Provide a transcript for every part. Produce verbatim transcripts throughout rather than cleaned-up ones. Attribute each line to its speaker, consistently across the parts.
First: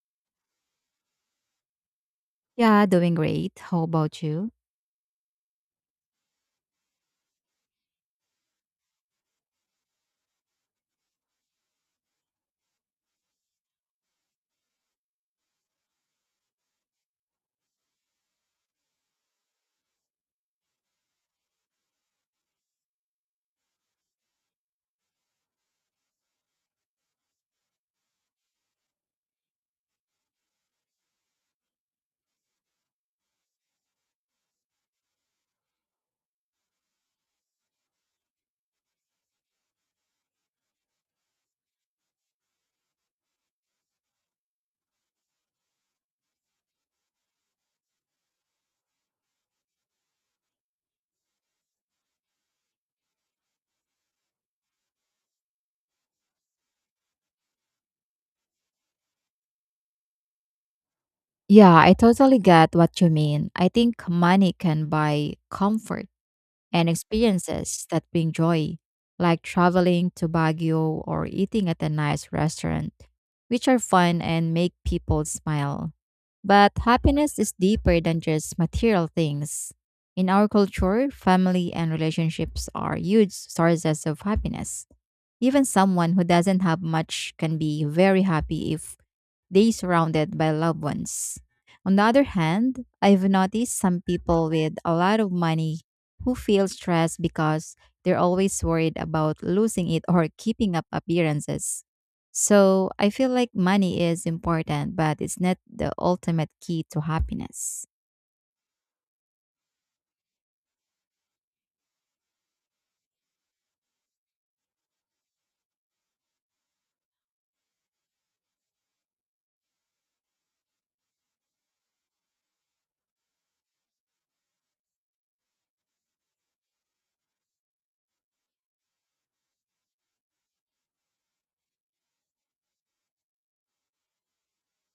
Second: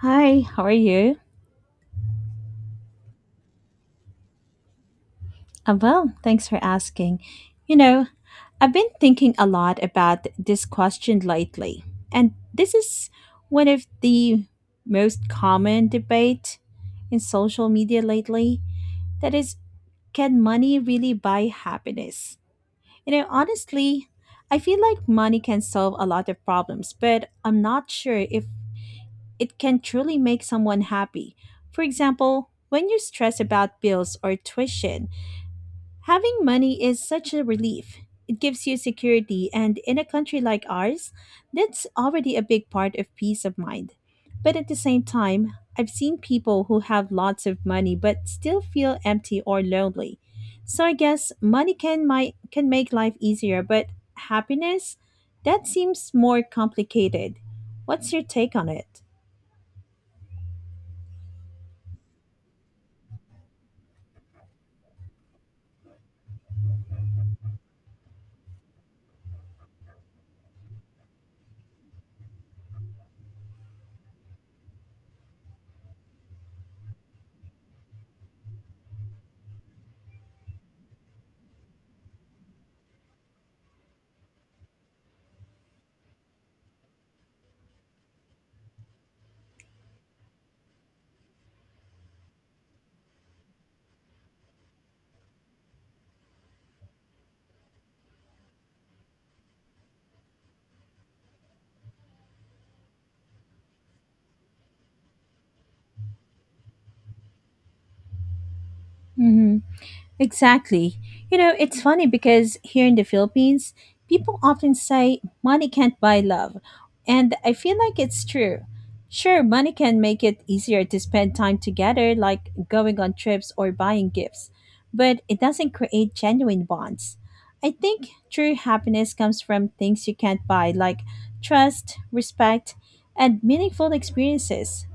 Speaker 1: Hi, how are you?
Speaker 2: Yeah, doing great. How about you?
Speaker 1: I'm well, thanks for asking. You know, I've been thinking a lot about this question lately, and this is one of the most common debate in social media lately. That is, can money really buy happiness? You know, honestly, I feel like money can solve a lot of problems, but I'm not sure if it can truly make someone happy. For example, when you stress about bills or tuition, having money is such a relief. It gives you security, and in a country like ours, that's already a big part of peace of mind. But at the same time, I've seen people who have lots of money but still feel empty or lonely. So I guess money can my, can make life easier, but happiness, that seems more complicated. What's your take on it?
Speaker 2: Yeah, I totally get what you mean. I think money can buy comfort and experiences that bring joy, like traveling to Baguio or eating at a nice restaurant, which are fun and make people smile. But happiness is deeper than just material things. In our culture, family and relationships are huge sources of happiness. Even someone who doesn't have much can be very happy if day surrounded by loved ones. On the other hand, I've noticed some people with a lot of money who feel stressed because they're always worried about losing it or keeping up appearances. So I feel like money is important, but it's not the ultimate key to happiness.
Speaker 1: Mhm. Exactly. You know, it's funny because here in the Philippines, people often say money can't buy love. And I feel like it's true. Sure, money can make it easier to spend time together, like going on trips or buying gifts, but it doesn't create genuine bonds. I think true happiness comes from things you can't buy, like trust, respect, and meaningful experiences.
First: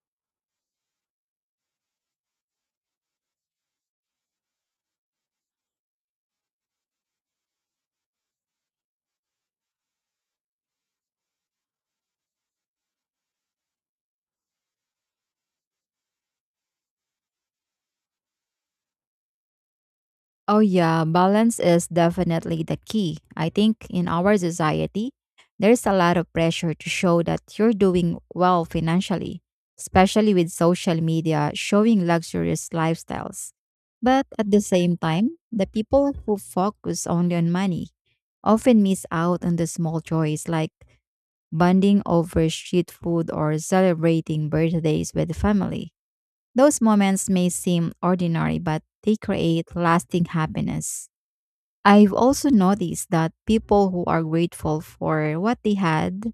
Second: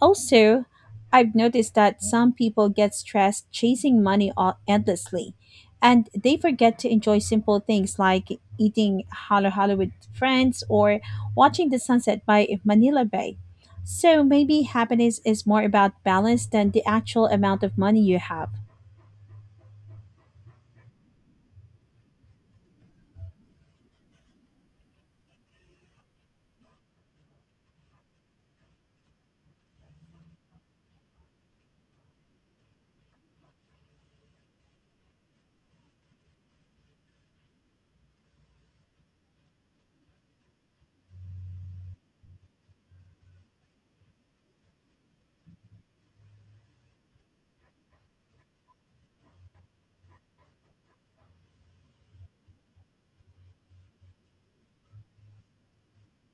Speaker 1: Also, I've noticed that some people get stressed chasing money o- endlessly, and they forget to enjoy simple things like eating halo halo with friends or watching the sunset by Manila Bay. So maybe happiness is more about balance than the actual amount of money you have.
Speaker 2: Oh, yeah, balance is definitely the key. I think in our society, there's a lot of pressure to show that you're doing well financially, especially with social media showing luxurious lifestyles. But at the same time, the people who focus only on money often miss out on the small joys like bonding over street food or celebrating birthdays with family. Those moments may seem ordinary, but they create lasting happiness. I've also noticed that people who are grateful for what they had,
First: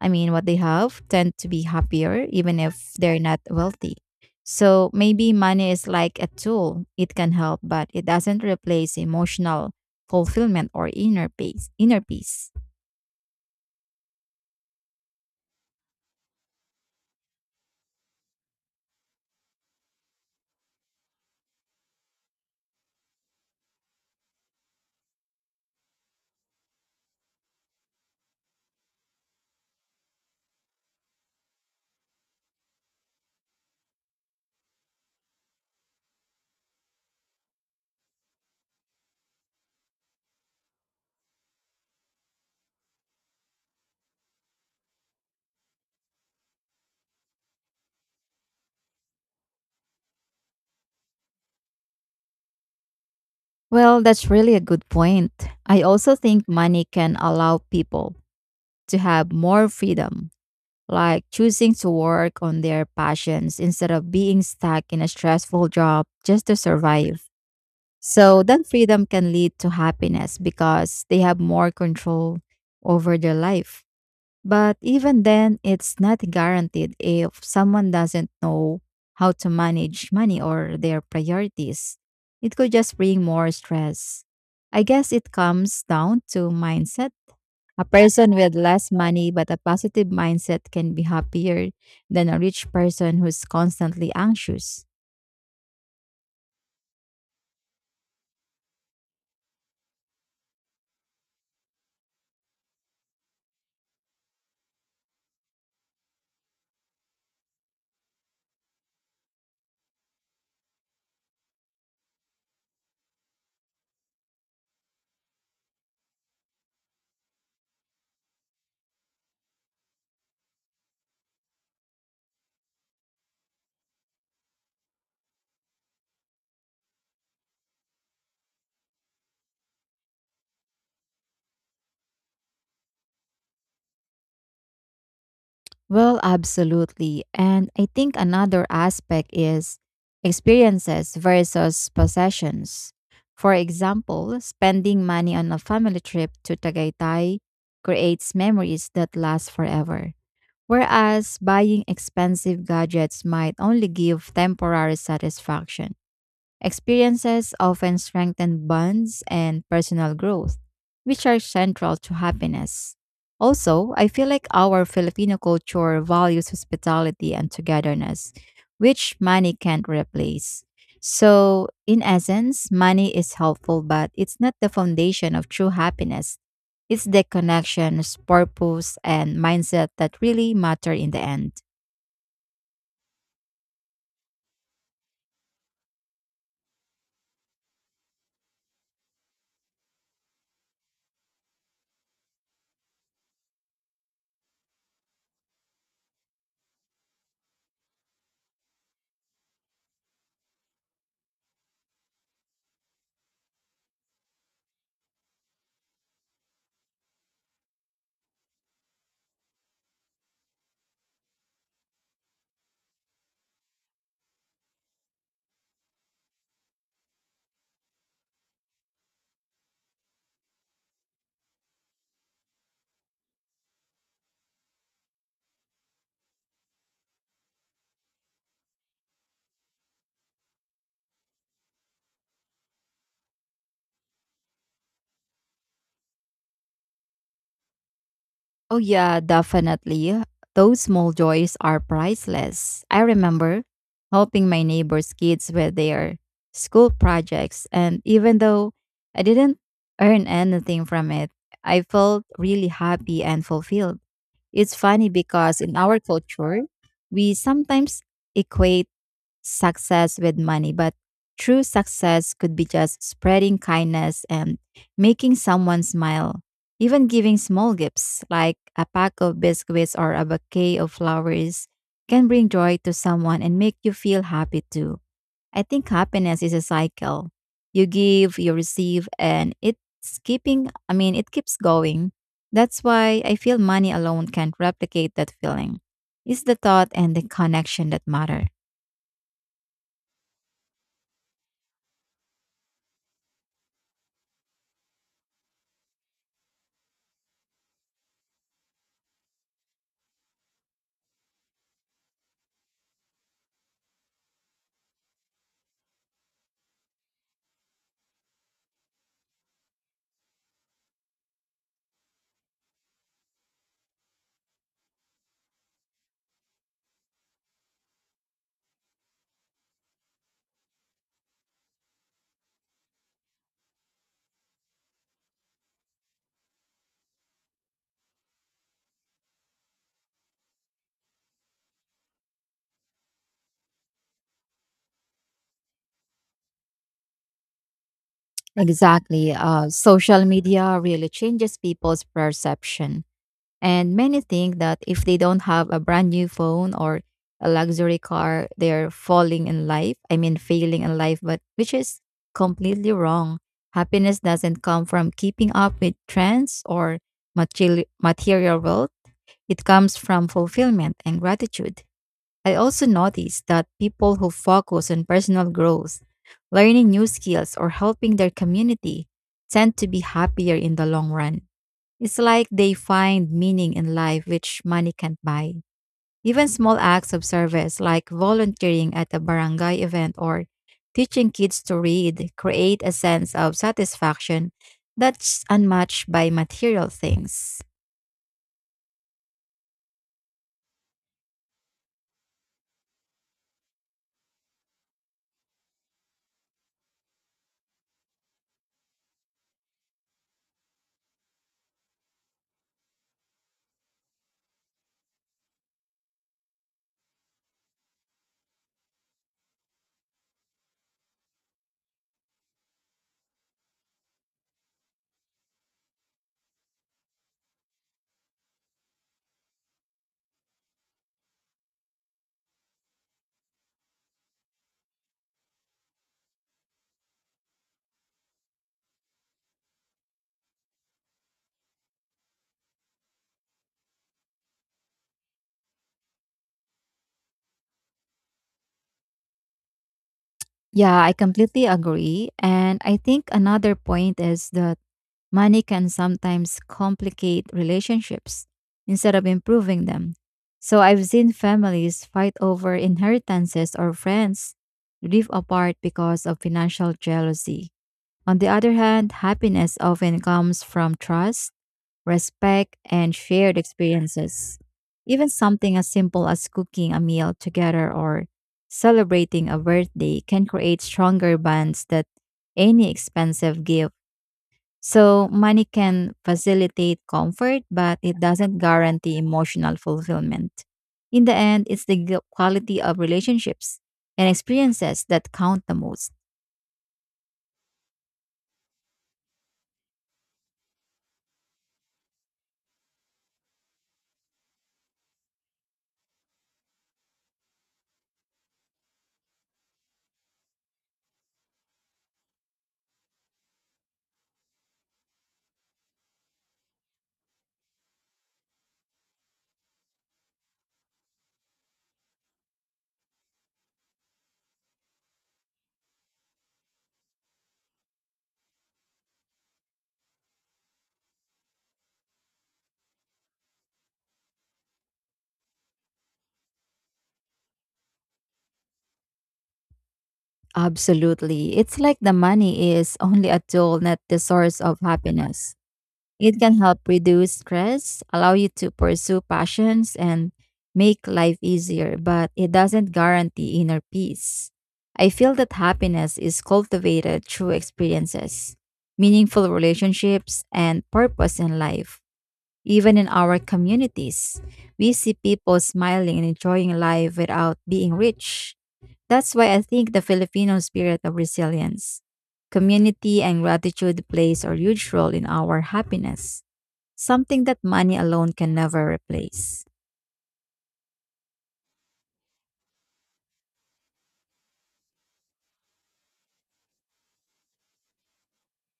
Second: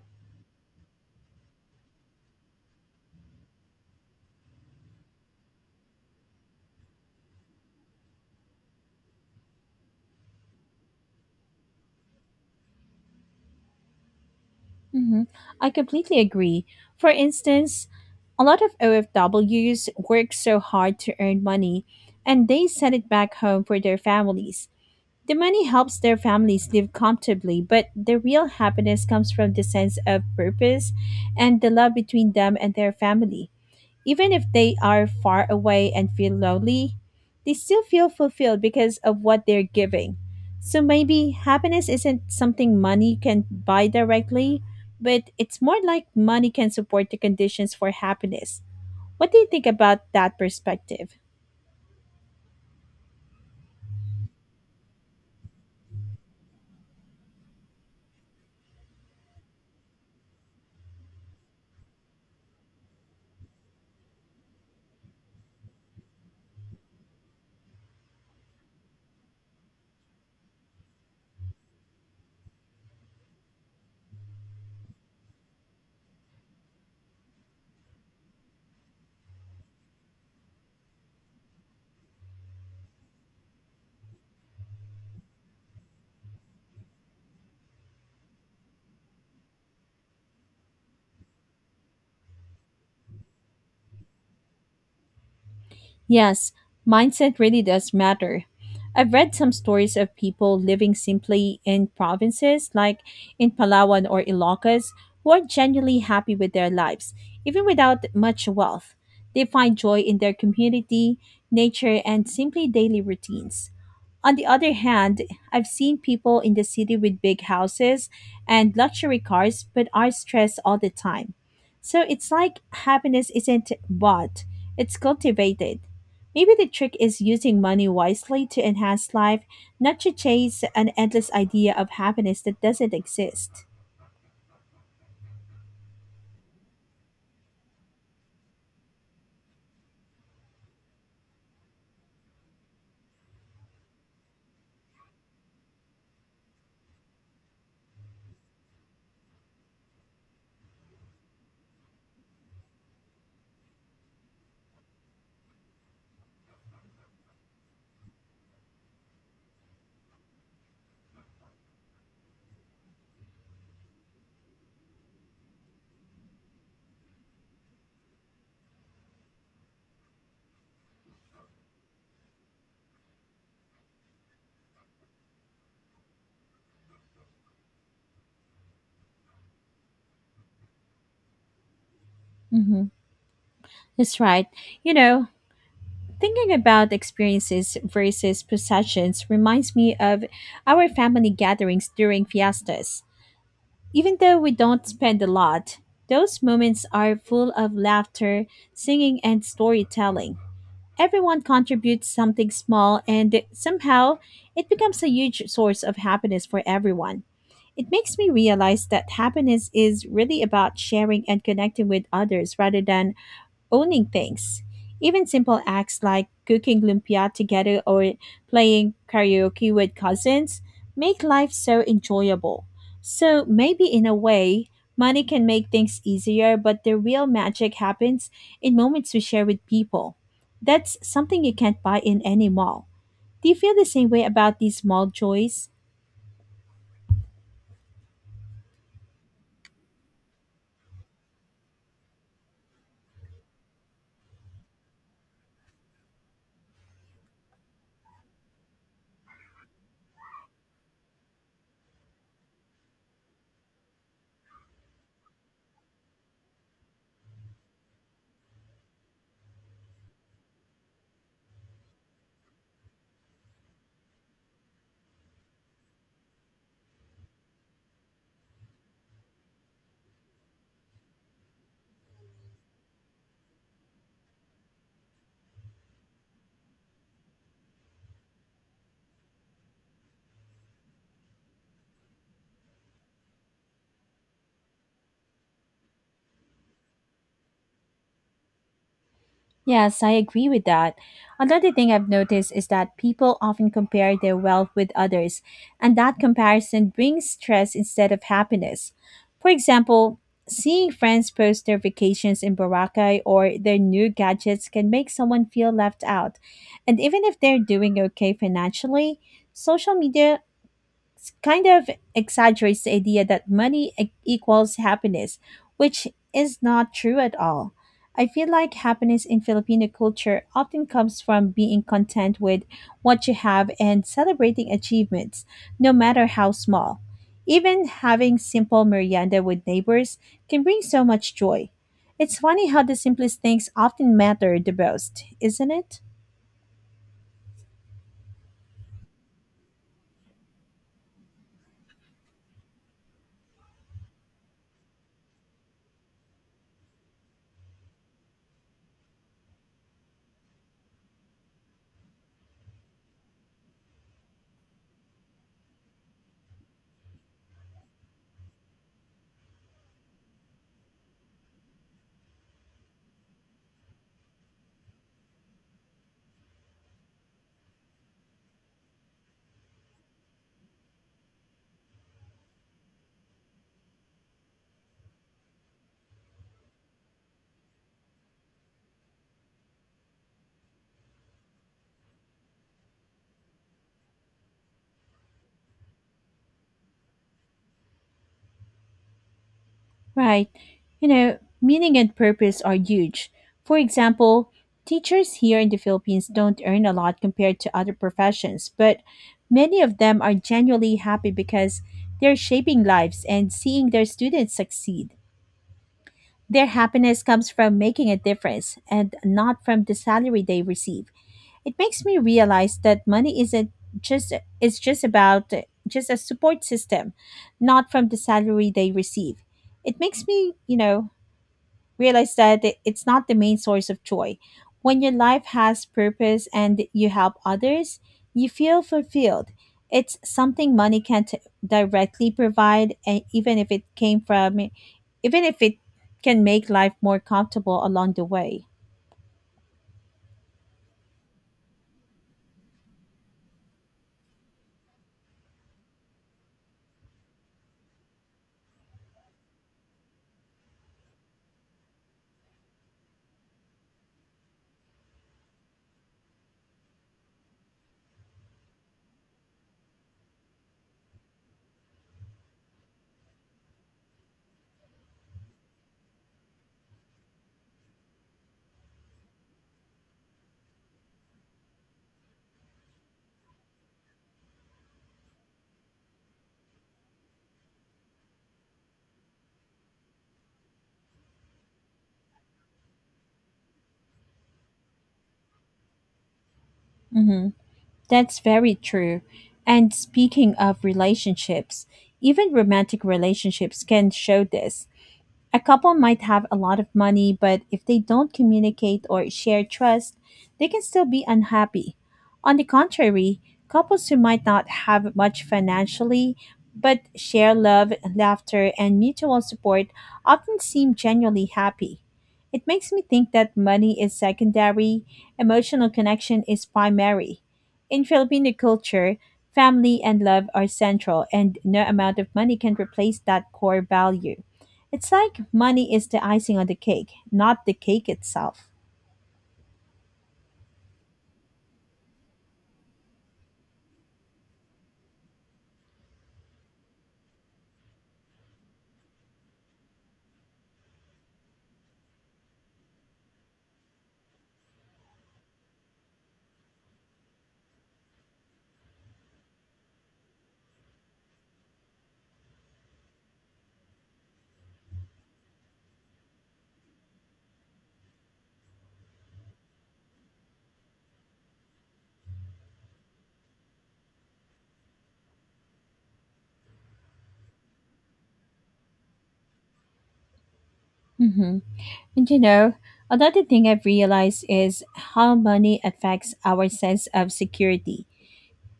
Speaker 2: I mean, what they have, tend to be happier even if they're not wealthy. So maybe money is like a tool, it can help, but it doesn't replace emotional fulfillment or inner peace. Inner peace.
Speaker 1: hmm I completely agree. For instance, a lot of O F Ws work so hard to earn money and they send it back home for their families. The money helps their families live comfortably, but the real happiness comes from the sense of purpose and the love between them and their family. Even if they are far away and feel lonely, they still feel fulfilled because of what they're giving. So maybe happiness isn't something money can buy directly, but it's more like money can support the conditions for happiness. What do you think about that perspective?
Speaker 2: Well, that's really a good point. I also think money can allow people to have more freedom like choosing to work on their passions instead of being stuck in a stressful job just to survive. So that freedom can lead to happiness because they have more control over their life. But even then, it's not guaranteed if someone doesn't know how to manage money or their priorities. It could just bring more stress. I guess it comes down to mindset a person with less money but a positive mindset can be happier than a rich person who's constantly anxious.
Speaker 1: Yes, mindset really does matter. I've read some stories of people living simply in provinces like in Palawan or Ilocos, who are genuinely happy with their lives, even without much wealth. They find joy in their community, nature, and simply daily routines. On the other hand, I've seen people in the city with big houses and luxury cars but are stressed all the time. So it's like happiness isn't bought, it's cultivated. Maybe the trick is using money wisely to enhance life, not to chase an endless idea of happiness that doesn't exist.
Speaker 2: Well, absolutely. And I think another aspect is experiences versus possessions. For example, spending money on a family trip to Tagaytay creates memories that last forever, whereas buying expensive gadgets might only give temporary satisfaction. Experiences often strengthen bonds and personal growth, which are central to happiness. Also, I feel like our Filipino culture values hospitality and togetherness, which money can't replace. So, in essence, money is helpful, but it's not the foundation of true happiness. It's the connections, purpose, and mindset that really matter in the end.
Speaker 1: hmm That's right. You know, thinking about experiences versus possessions reminds me of our family gatherings during fiestas. Even though we don't spend a lot, those moments are full of laughter, singing, and storytelling. Everyone contributes something small, and somehow it becomes a huge source of happiness for everyone. It makes me realize that happiness is really about sharing and connecting with others rather than owning things. Even simple acts like cooking lumpia together or playing karaoke with cousins make life so enjoyable. So maybe in a way, money can make things easier, but the real magic happens in moments we share with people. That's something you can't buy in any mall. Do you feel the same way about these mall joys?
Speaker 2: Oh, yeah, definitely. Those small joys are priceless. I remember helping my neighbor's kids with their school projects, and even though I didn't earn anything from it, I felt really happy and fulfilled. It's funny because in our culture, we sometimes equate success with money, but true success could be just spreading kindness and making someone smile. Even giving small gifts like a pack of biscuits or a bouquet of flowers can bring joy to someone and make you feel happy too. I think happiness is a cycle. You give, you receive, and it's keeping, I mean, it keeps going. That's why I feel money alone can't replicate that feeling. It's the thought and the connection that matter.
Speaker 1: Yes, I agree with that. Another thing I've noticed is that people often compare their wealth with others, and that comparison brings stress instead of happiness. For example, seeing friends post their vacations in Boracay or their new gadgets can make someone feel left out. And even if they're doing okay financially, social media kind of exaggerates the idea that money e- equals happiness, which is not true at all. I feel like happiness in Filipino culture often comes from being content with what you have and celebrating achievements, no matter how small. Even having simple merienda with neighbors can bring so much joy. It's funny how the simplest things often matter the most, isn't it?
Speaker 2: Exactly. Uh, social media really changes people's perception. And many think that if they don't have a brand new phone or a luxury car, they're falling in life. I mean, failing in life, but which is completely wrong. Happiness doesn't come from keeping up with trends or material, material wealth, it comes from fulfillment and gratitude. I also noticed that people who focus on personal growth, learning new skills, or helping their community tend to be happier in the long run. It's like they find meaning in life which money can't buy. Even small acts of service like volunteering at a barangay event or teaching kids to read create a sense of satisfaction that's unmatched by material things.
Speaker 1: Right. You know, meaning and purpose are huge. For example, teachers here in the Philippines don't earn a lot compared to other professions, but many of them are genuinely happy because they're shaping lives and seeing their students succeed. Their happiness comes from making a difference and not from the salary they receive. It makes me realize that money isn't just it's just about just a support system, not from the salary they receive. It makes me, you know, realize that it- it's not the main source of joy. When your life has purpose and you help others, you feel fulfilled. It's something money can't directly provide, and even if it came from, even if it can make life more comfortable along the way.
Speaker 2: Yeah, I completely agree. And I think another point is the money can sometimes complicate relationships instead of improving them. So I've seen families fight over inheritances or friends live apart because of financial jealousy. On the other hand, happiness often comes from trust, respect, and shared experiences. Even something as simple as cooking a meal together or celebrating a birthday can create stronger bonds than any expensive gift, so money can facilitate comfort, but it doesn't guarantee emotional fulfillment. In the end, it's the g- quality of relationships and experiences that count the most.
Speaker 1: hmm That's very true. And speaking of relationships, even romantic relationships can show this. A couple might have a lot of money, but if they don't communicate or share trust, they can still be unhappy. On the contrary, couples who might not have much financially but share love, laughter, and mutual support often seem genuinely happy. It makes me think that money is secondary, emotional connection is primary. In Filipino culture, family and love are central, and no amount of money can replace that core value. It's like money is the icing on the cake, not the cake itself.
Speaker 2: Absolutely. It's like the money is only a tool, not the source of happiness. It can help reduce stress, allow you to pursue passions, and make life easier, but it doesn't guarantee inner peace. I feel that happiness is cultivated through experiences, meaningful relationships, and purpose in life. Even in our communities, we see people smiling and enjoying life without being rich. That's why I think the Filipino spirit of resilience, community, and gratitude plays a huge role in our happiness. Something that money alone can never replace.
Speaker 1: hmm And you know, another thing I've realized is how money affects our sense of security.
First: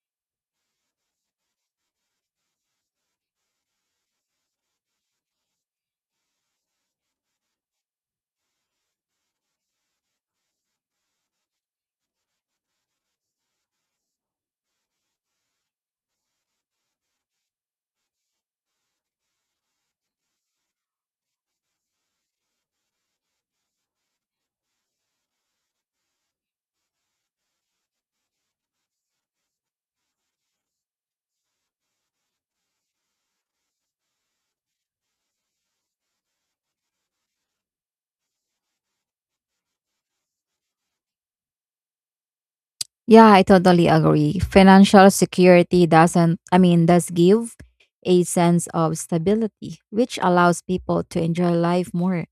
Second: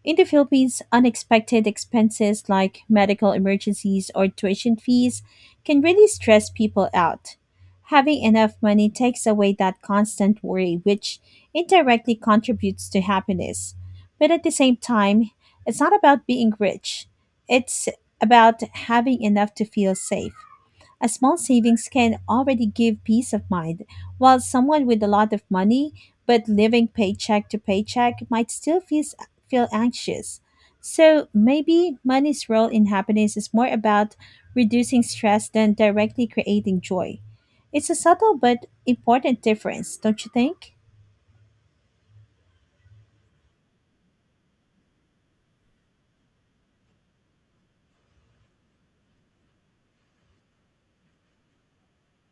Speaker 1: In the Philippines, unexpected expenses like medical emergencies or tuition fees can really stress people out. Having enough money takes away that constant worry, which indirectly contributes to happiness. But at the same time, it's not about being rich, it's about having enough to feel safe. A small savings can already give peace of mind, while someone with a lot of money but living paycheck to paycheck might still feel, feel anxious. So maybe money's role in happiness is more about reducing stress than directly creating joy. It's a subtle but important difference, don't you think?
Speaker 2: Yeah, I totally agree. Financial security doesn't, I mean, does give a sense of stability, which allows people to enjoy life more.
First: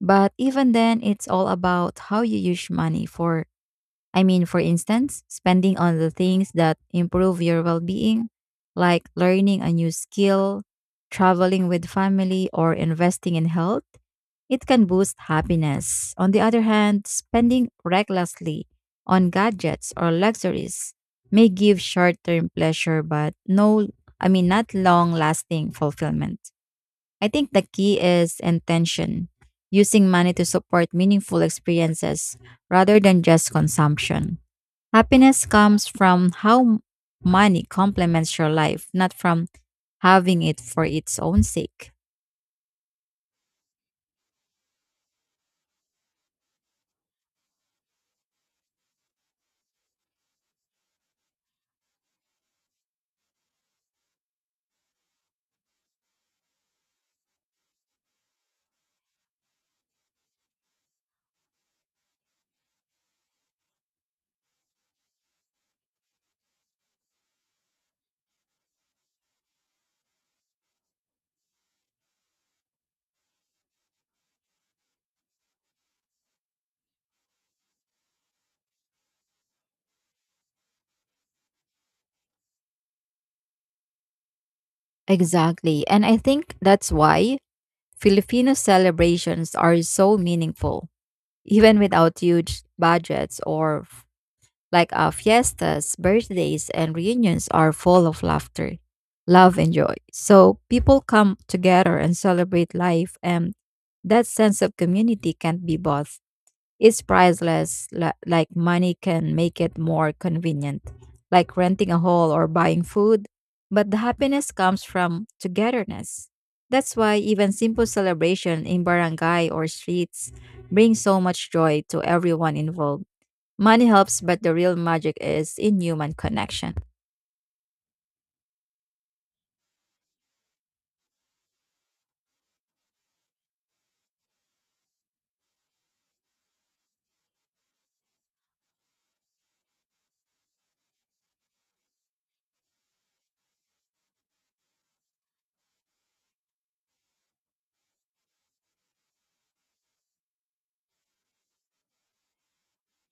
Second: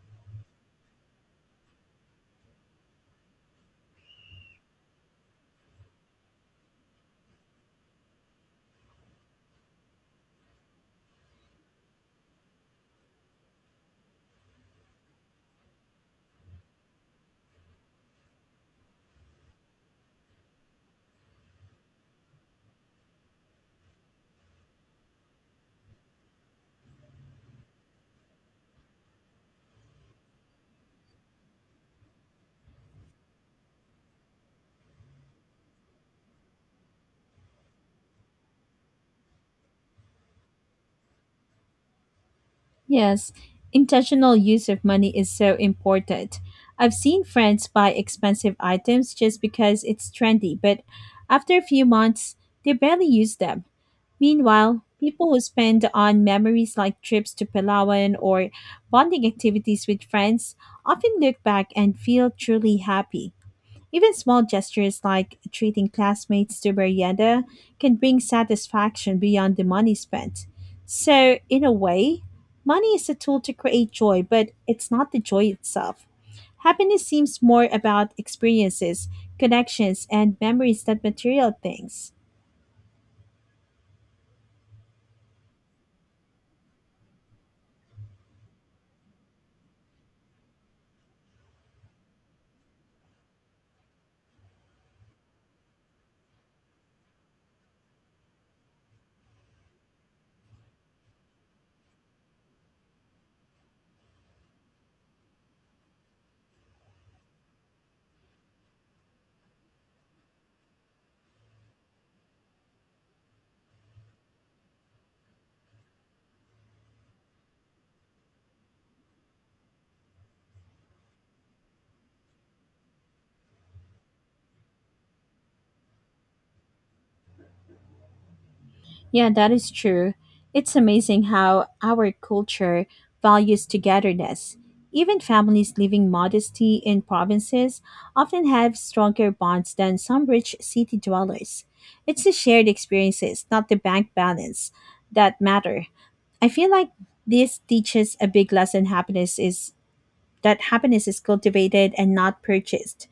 Speaker 2: But even then, it's all about how you use money for, I mean, for instance, spending on the things that improve your well being, like learning a new skill, traveling with family, or investing in health. It can boost happiness. On the other hand, spending recklessly on gadgets or luxuries may give short-term pleasure but no I mean not long-lasting fulfillment. I think the key is intention, using money to support meaningful experiences rather than just consumption. Happiness comes from how m- money complements your life, not from having it for its own sake.
Speaker 1: Yes, intentional use of money is so important. I've seen friends buy expensive items just because it's trendy, but after a few months, they barely use them. Meanwhile, people who spend on memories like trips to Palawan or bonding activities with friends often look back and feel truly happy. Even small gestures like treating classmates to merienda can bring satisfaction beyond the money spent. So, in a way, money is a tool to create joy, but it's not the joy itself. Happiness seems more about experiences, connections, and memories than material things.
Speaker 2: Exactly. And I think that's why Filipino celebrations are so meaningful, even without huge budgets or f- like uh, fiestas, birthdays, and reunions are full of laughter, love, and joy. So people come together and celebrate life, and that sense of community can't be bought. It's priceless, li- like money can make it more convenient, like renting a hall or buying food. But the happiness comes from togetherness. That's why even simple celebration in barangay or streets brings so much joy to everyone involved. Money helps, but the real magic is in human connection.
Speaker 1: Yeah, that is true. It's amazing how our culture values togetherness. Even families living modestly in provinces often have stronger bonds than some rich city dwellers. It's the shared experiences, not the bank balance, that matter. I feel like this teaches a big lesson happiness is that happiness is cultivated and not purchased.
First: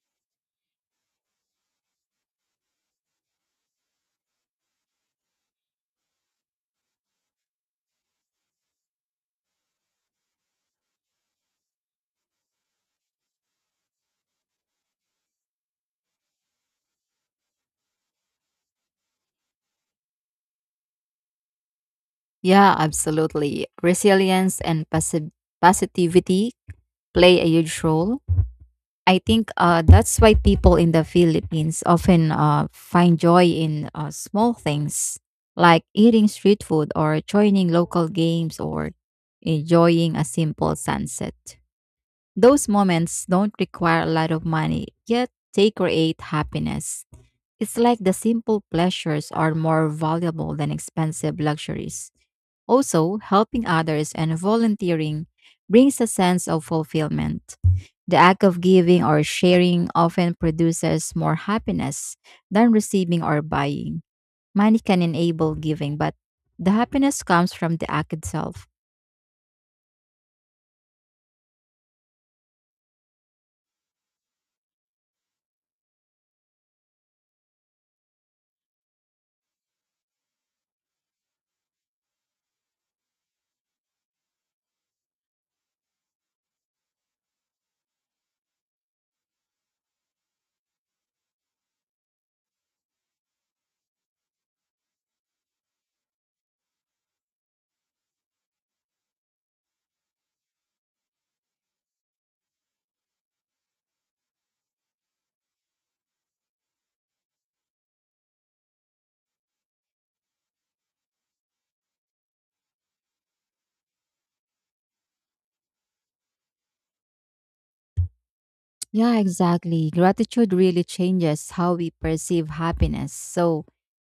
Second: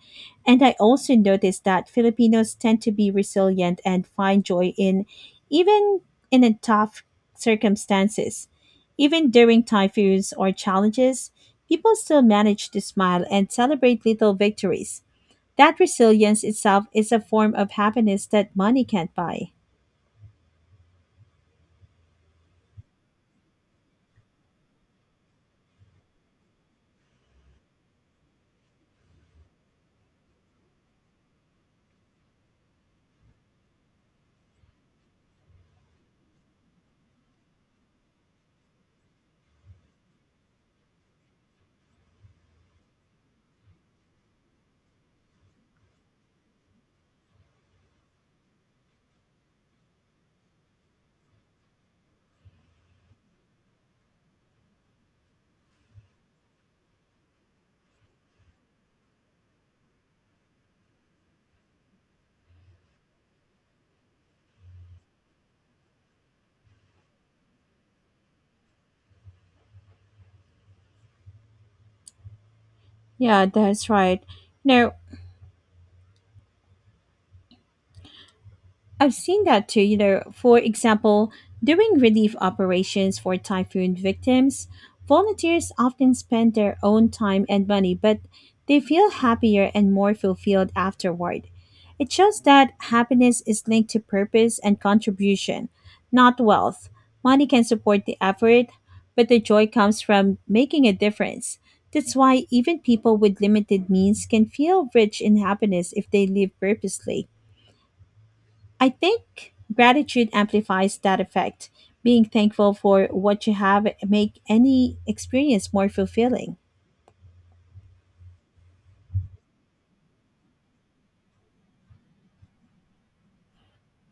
Speaker 1: And I also noticed that Filipinos tend to be resilient and find joy in even in a tough circumstances. Even during typhoons or challenges, people still manage to smile and celebrate little victories. That resilience itself is a form of happiness that money can't buy.
Speaker 2: Yeah, absolutely. Resilience and passive positivity play a huge role. I think uh, that's why people in the Philippines often uh, find joy in uh, small things like eating street food or joining local games or enjoying a simple sunset. Those moments don't require a lot of money, yet they create happiness. It's like the simple pleasures are more valuable than expensive luxuries. Also, helping others and volunteering brings a sense of fulfillment. The act of giving or sharing often produces more happiness than receiving or buying. Money can enable giving, but the happiness comes from the act itself.
Speaker 1: Yeah, that's right. No, I've seen that too, you know, for example, during relief operations for typhoon victims, volunteers often spend their own time and money, but they feel happier and more fulfilled afterward. It shows that happiness is linked to purpose and contribution, not wealth. Money can support the effort, but the joy comes from making a difference. That's why even people with limited means can feel rich in happiness if they live purposely. I think gratitude amplifies that effect. Being thankful for what you have make any experience more fulfilling.
Speaker 2: Yeah, exactly. Gratitude really changes how we perceive happiness. So,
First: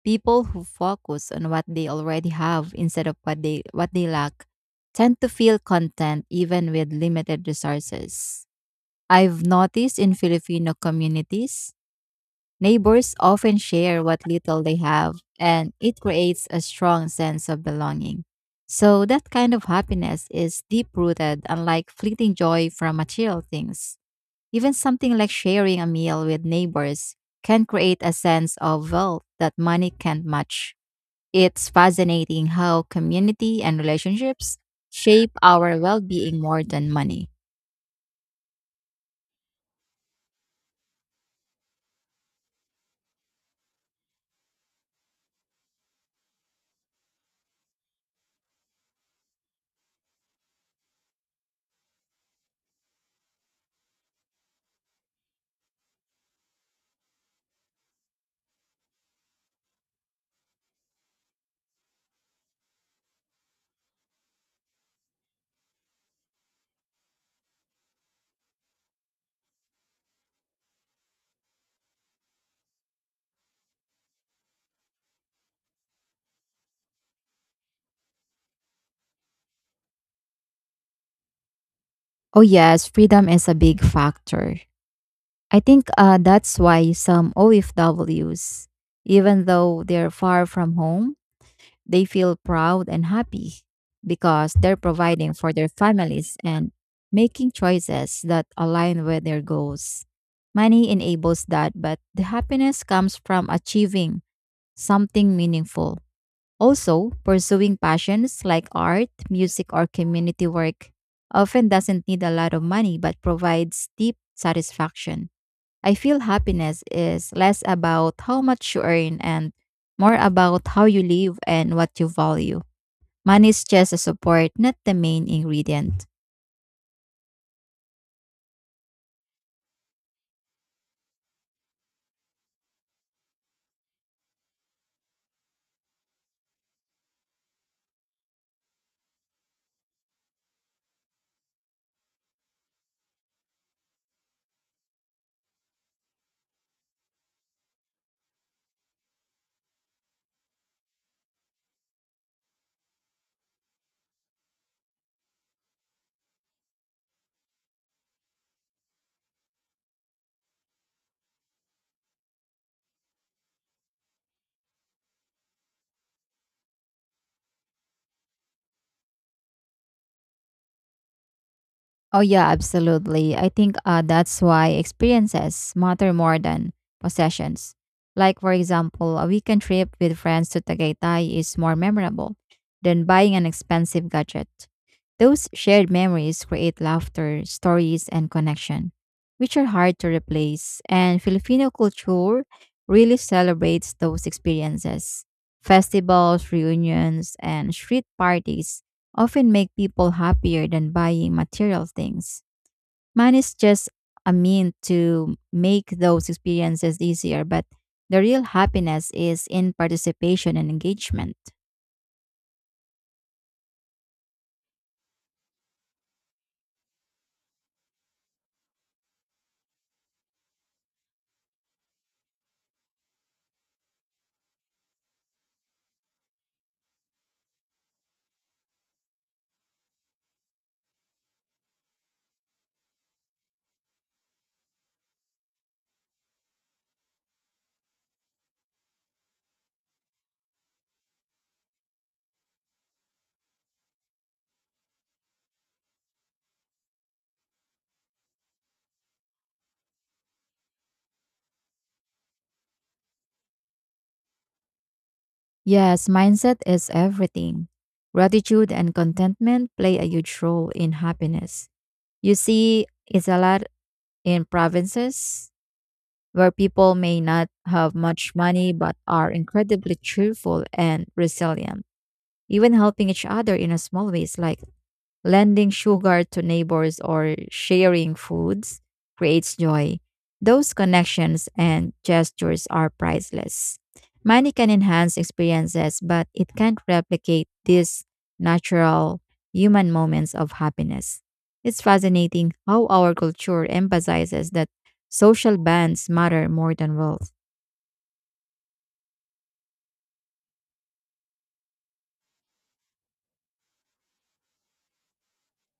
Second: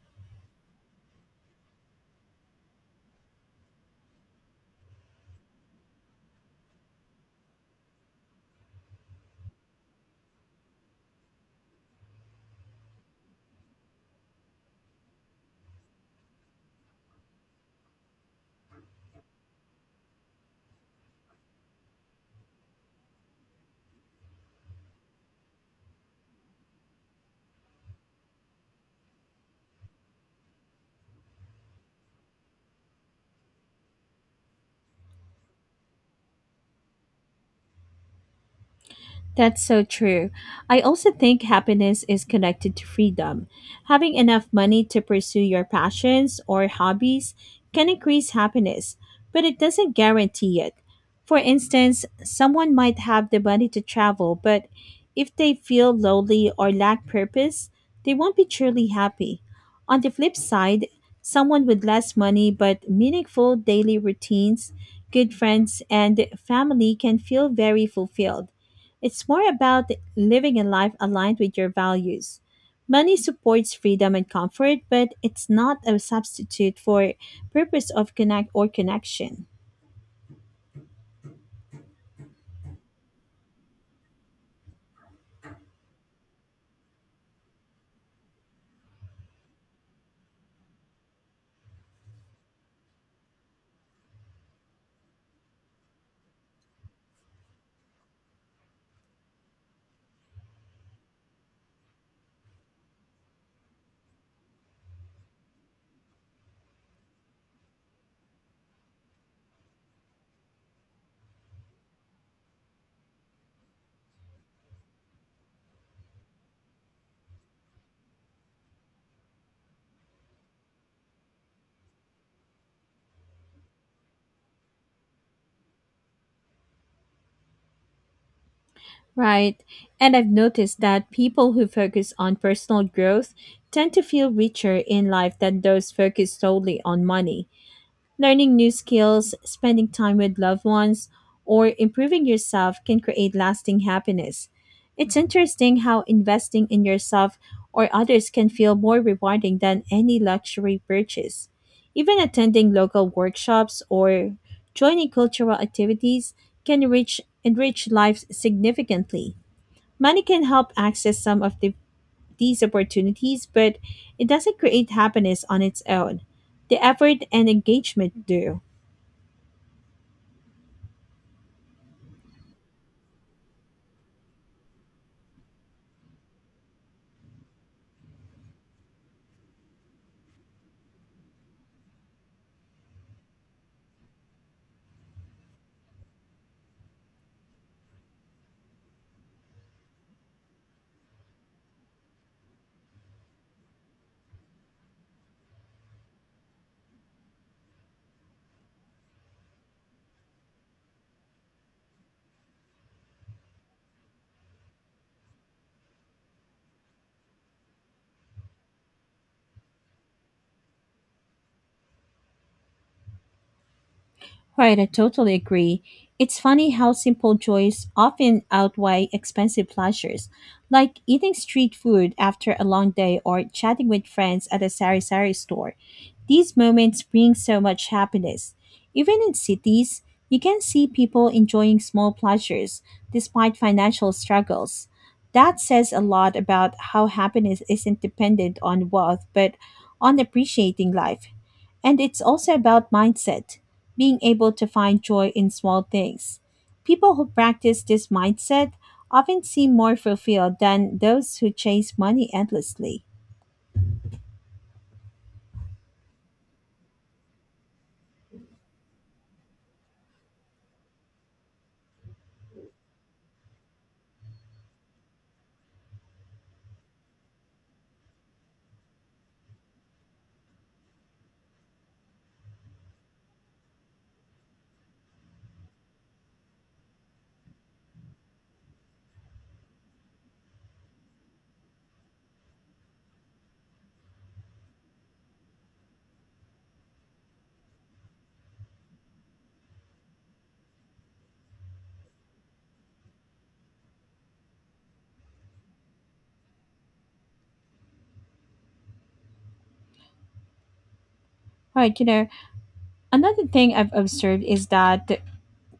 Speaker 2: people who focus on what they already have instead of what they what they lack tend to feel content even with limited resources. I've noticed in Filipino communities, neighbors often share what little they have, and it creates a strong sense of belonging. So, that kind of happiness is deep rooted, unlike fleeting joy from material things. Even something like sharing a meal with neighbors can create a sense of wealth that money can't match. It's fascinating how community and relationships shape our well being more than money.
Speaker 1: That's so true. I also think happiness is connected to freedom. Having enough money to pursue your passions or hobbies can increase happiness, but it doesn't guarantee it. For instance, someone might have the money to travel, but if they feel lonely or lack purpose, they won't be truly happy. On the flip side, someone with less money but meaningful daily routines, good friends, and family can feel very fulfilled. It's more about living a life aligned with your values. Money supports freedom and comfort, but it's not a substitute for purpose of connect or connection.
Speaker 2: Oh, yes, freedom is a big factor. I think uh, that's why some O F Ws, even though they're far from home, they feel proud and happy because they're providing for their families and making choices that align with their goals. Money enables that, but the happiness comes from achieving something meaningful. Also, pursuing passions like art, music, or community work often doesn't need a lot of money but provides deep satisfaction. I feel happiness is less about how much you earn and more about how you live and what you value. Money is just a support, not the main ingredient.
Speaker 1: Right. And I've noticed that people who focus on personal growth tend to feel richer in life than those focused solely on money. Learning new skills, spending time with loved ones, or improving yourself can create lasting happiness. It's interesting how investing in yourself or others can feel more rewarding than any luxury purchase. Even attending local workshops or joining cultural activities can reach, enrich life significantly. Money can help access some of the, these opportunities, but it doesn't create happiness on its own. The effort and engagement do.
Speaker 2: Oh yeah, absolutely. I think uh, that's why experiences matter more than possessions. Like for example, a weekend trip with friends to Tagaytay is more memorable than buying an expensive gadget. Those shared memories create laughter, stories, and connection, which are hard to replace. And Filipino culture really celebrates those experiences. Festivals, reunions, and street parties often make people happier than buying material things. Money is just a mean to make those experiences easier, but the real happiness is in participation and engagement.
Speaker 1: Right, I totally agree. It's funny how simple joys often outweigh expensive pleasures, like eating street food after a long day or chatting with friends at a sari sari store. These moments bring so much happiness. Even in cities, you can see people enjoying small pleasures despite financial struggles. That says a lot about how happiness isn't dependent on wealth but on appreciating life. And it's also about mindset, being able to find joy in small things. People who practice this mindset often seem more fulfilled than those who chase money endlessly.
Speaker 2: Yes, mindset is everything. Gratitude and contentment play a huge role in happiness. You see, it's a lot in provinces where people may not have much money but are incredibly cheerful and resilient, even helping each other in a small ways like lending sugar to neighbors or sharing foods creates joy. Those connections and gestures are priceless. Money can enhance experiences, but it can't replicate these natural human moments of happiness. It's fascinating how our culture emphasizes that social bonds matter more than wealth.
Speaker 1: All right, you know, another thing I've observed is that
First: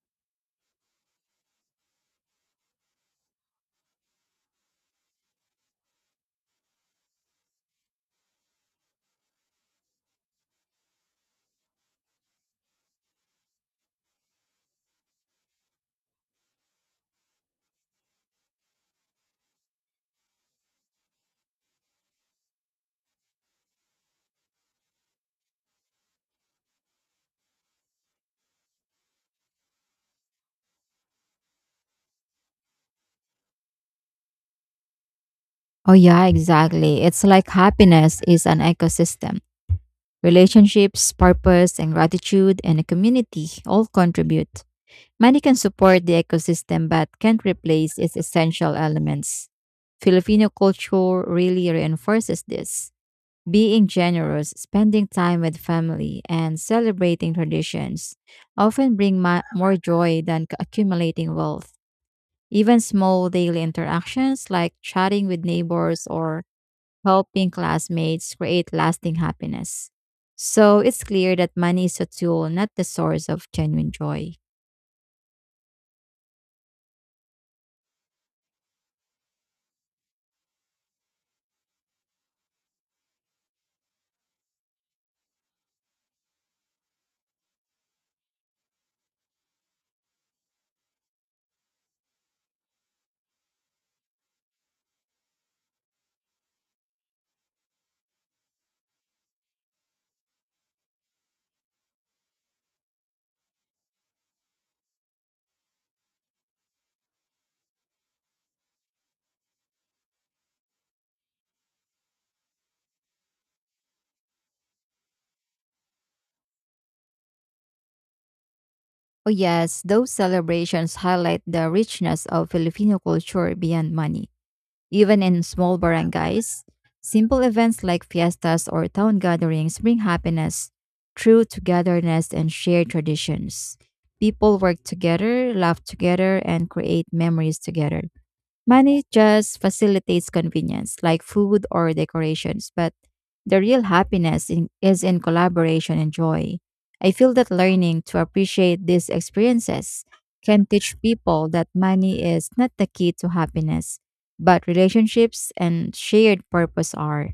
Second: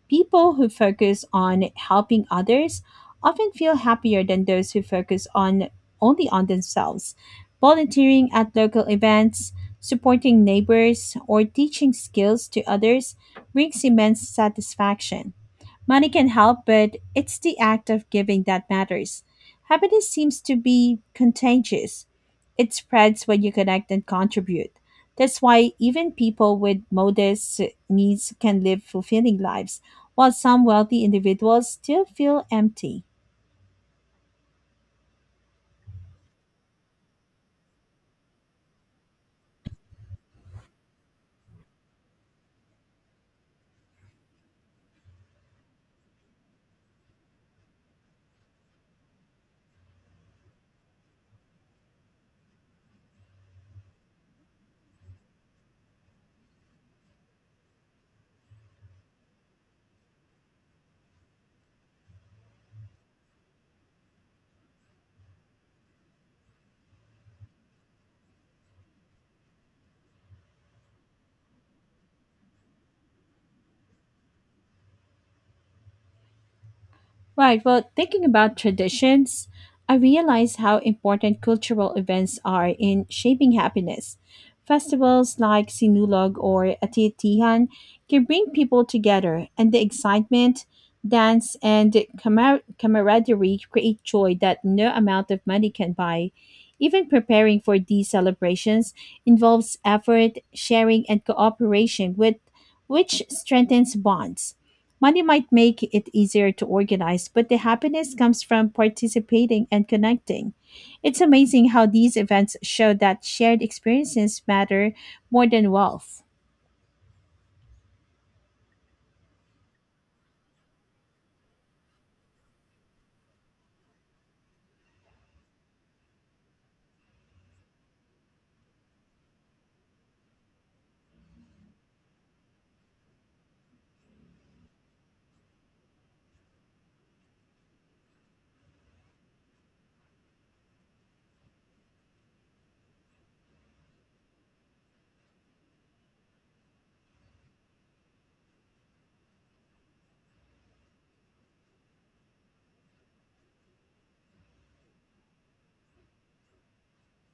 Speaker 1: people who focus on helping others often feel happier than those who focus on only on themselves. Volunteering at local events, supporting neighbors, or teaching skills to others brings immense satisfaction. Money can help, but it's the act of giving that matters. Happiness seems to be contagious. It spreads when you connect and contribute. That's why even people with modest needs can live fulfilling lives, while some wealthy individuals still feel empty.
Speaker 2: Oh, yeah, exactly. It's like happiness is an ecosystem. Relationships, purpose, and gratitude, and a community all contribute. Money can support the ecosystem but can't replace its essential elements. Filipino culture really reinforces this. Being generous, spending time with family, and celebrating traditions often bring ma- more joy than c- accumulating wealth. Even small daily interactions like chatting with neighbors or helping classmates create lasting happiness. So it's clear that money is a tool, not the source of genuine joy.
Speaker 1: Right. Well, thinking about traditions, I realize how important cultural events are in shaping happiness. Festivals like Sinulog or Atiyatihan can bring people together, and the excitement, dance, and camar- camaraderie create joy that no amount of money can buy. Even preparing for these celebrations involves effort, sharing, and cooperation, with, which strengthens bonds. Money might make it easier to organize, but the happiness comes from participating and connecting. It's amazing how these events show that shared experiences matter more than wealth.
Speaker 2: Oh, yes, those celebrations highlight the richness of Filipino culture beyond money. Even in small barangays, simple events like fiestas or town gatherings bring happiness through togetherness and shared traditions. People work together, laugh together, and create memories together. Money just facilitates convenience, like food or decorations, but the real happiness in, is in collaboration and joy. I feel that learning to appreciate these experiences can teach people that money is not the key to happiness, but relationships and shared purpose are.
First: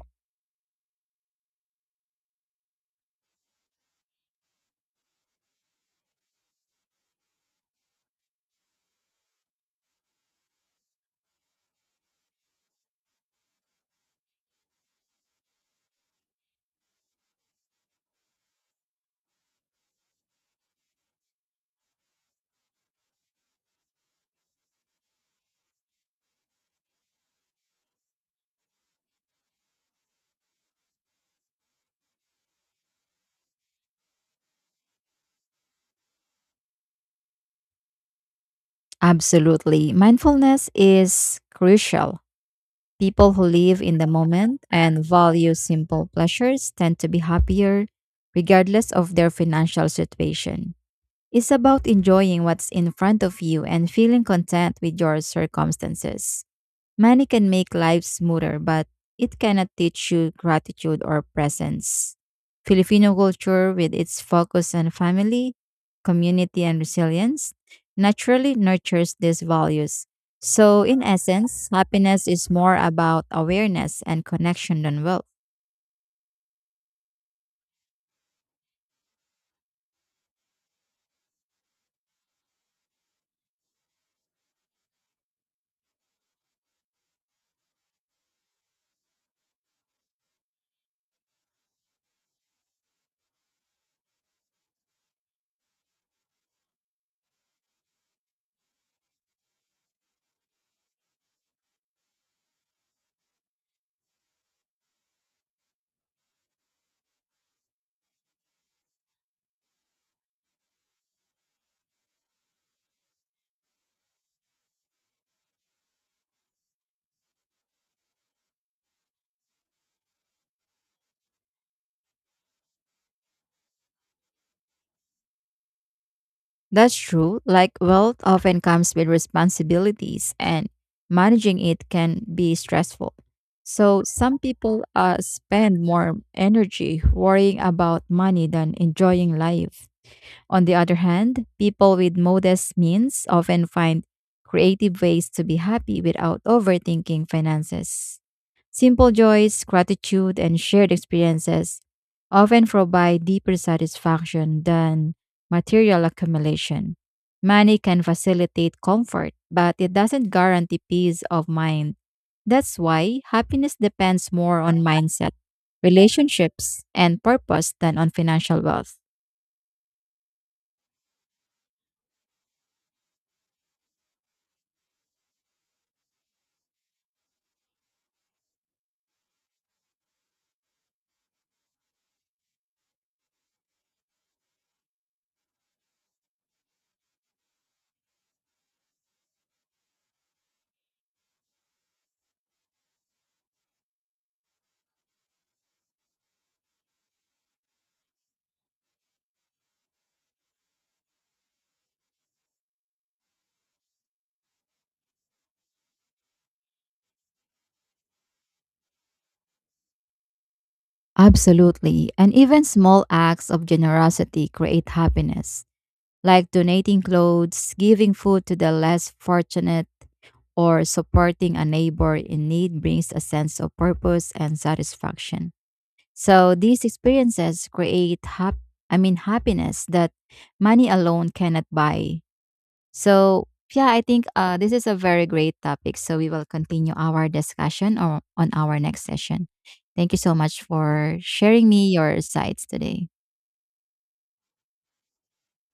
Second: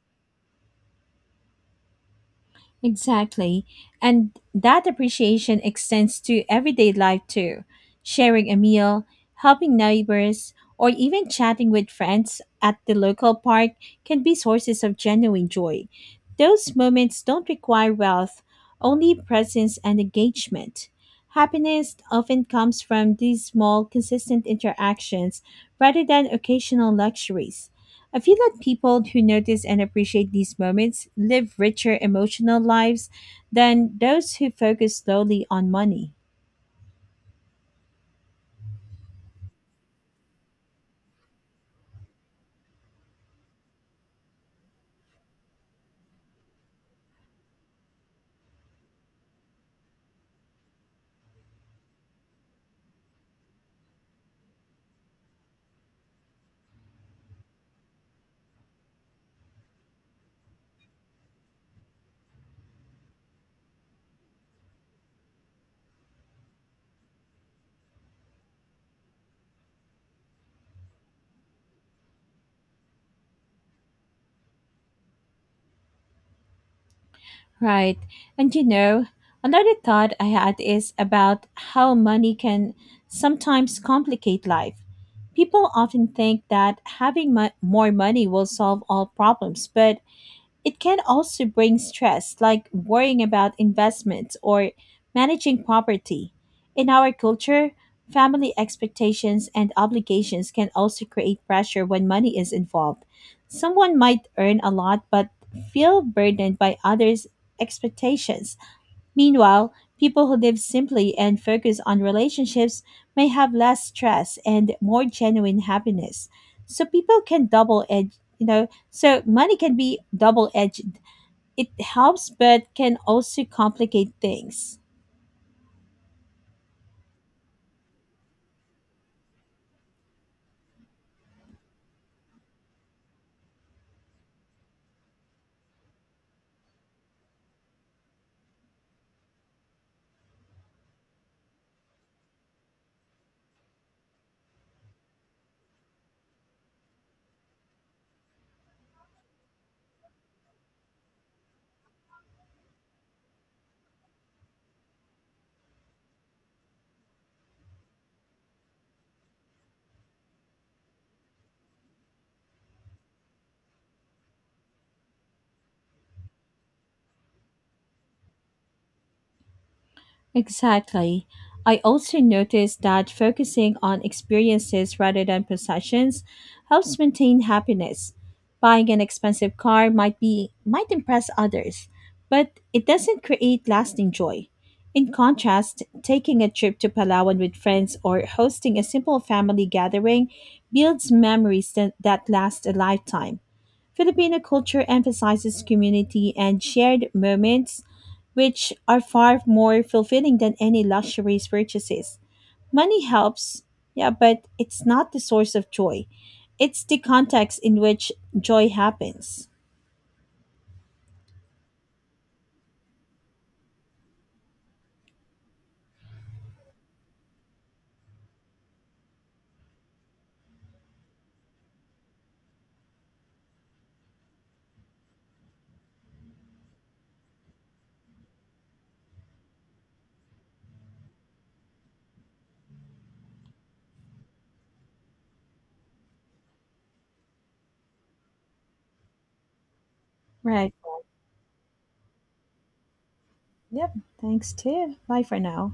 Speaker 1: Exactly. And that appreciation extends to everyday life too. Sharing a meal, helping neighbors, or even chatting with friends at the local park can be sources of genuine joy. Those moments don't require wealth, only presence and engagement. Happiness often comes from these small, consistent interactions rather than occasional luxuries. I feel that people who notice and appreciate these moments live richer emotional lives than those who focus solely on money.
Speaker 2: Absolutely. Mindfulness is crucial. People who live in the moment and value simple pleasures tend to be happier regardless of their financial situation. It's about enjoying what's in front of you and feeling content with your circumstances. Money can make life smoother, but it cannot teach you gratitude or presence. Filipino culture, with its focus on family, community, and resilience, naturally nurtures these values. So, in essence, happiness is more about awareness and connection than wealth.
Speaker 1: Right. And you know, another thought I had is about how money can sometimes complicate life. People often think that having mo- more money will solve all problems, but it can also bring stress, like worrying about investments or managing property. In our culture, family expectations and obligations can also create pressure when money is involved. Someone might earn a lot but feel burdened by others' expectations. Meanwhile, people who live simply and focus on relationships may have less stress and more genuine happiness. So people can double edge, you know, so money can be double edged. It helps but can also complicate things.
Speaker 2: That's true. Like wealth often comes with responsibilities, and managing it can be stressful. So, some people uh, spend more energy worrying about money than enjoying life. On the other hand, people with modest means often find creative ways to be happy without overthinking finances. Simple joys, gratitude, and shared experiences often provide deeper satisfaction than material accumulation. Money can facilitate comfort, but it doesn't guarantee peace of mind. That's why happiness depends more on mindset, relationships, and purpose than on financial wealth.
Speaker 1: Exactly. I also noticed that focusing on experiences rather than possessions helps maintain happiness. Buying an expensive car might be might impress others, but it doesn't create lasting joy. In contrast, taking a trip to Palawan with friends or hosting a simple family gathering builds memories that, that last a lifetime. Filipino culture emphasizes community and shared moments, which are far more fulfilling than any luxuries purchases. Money helps, yeah, but it's not the source of joy. It's the context in which joy happens.
Speaker 2: Absolutely. And even small acts of generosity create happiness, like donating clothes, giving food to the less fortunate or supporting a neighbor in need brings a sense of purpose and satisfaction. So these experiences create hap- I mean happiness that money alone cannot buy. So yeah, I think uh, this is a very great topic. So we will continue our discussion or on our next session. Thank you so much
Speaker 1: Right.
Speaker 2: for sharing me your insights today.
Speaker 1: Yep. Thanks too. Bye for now.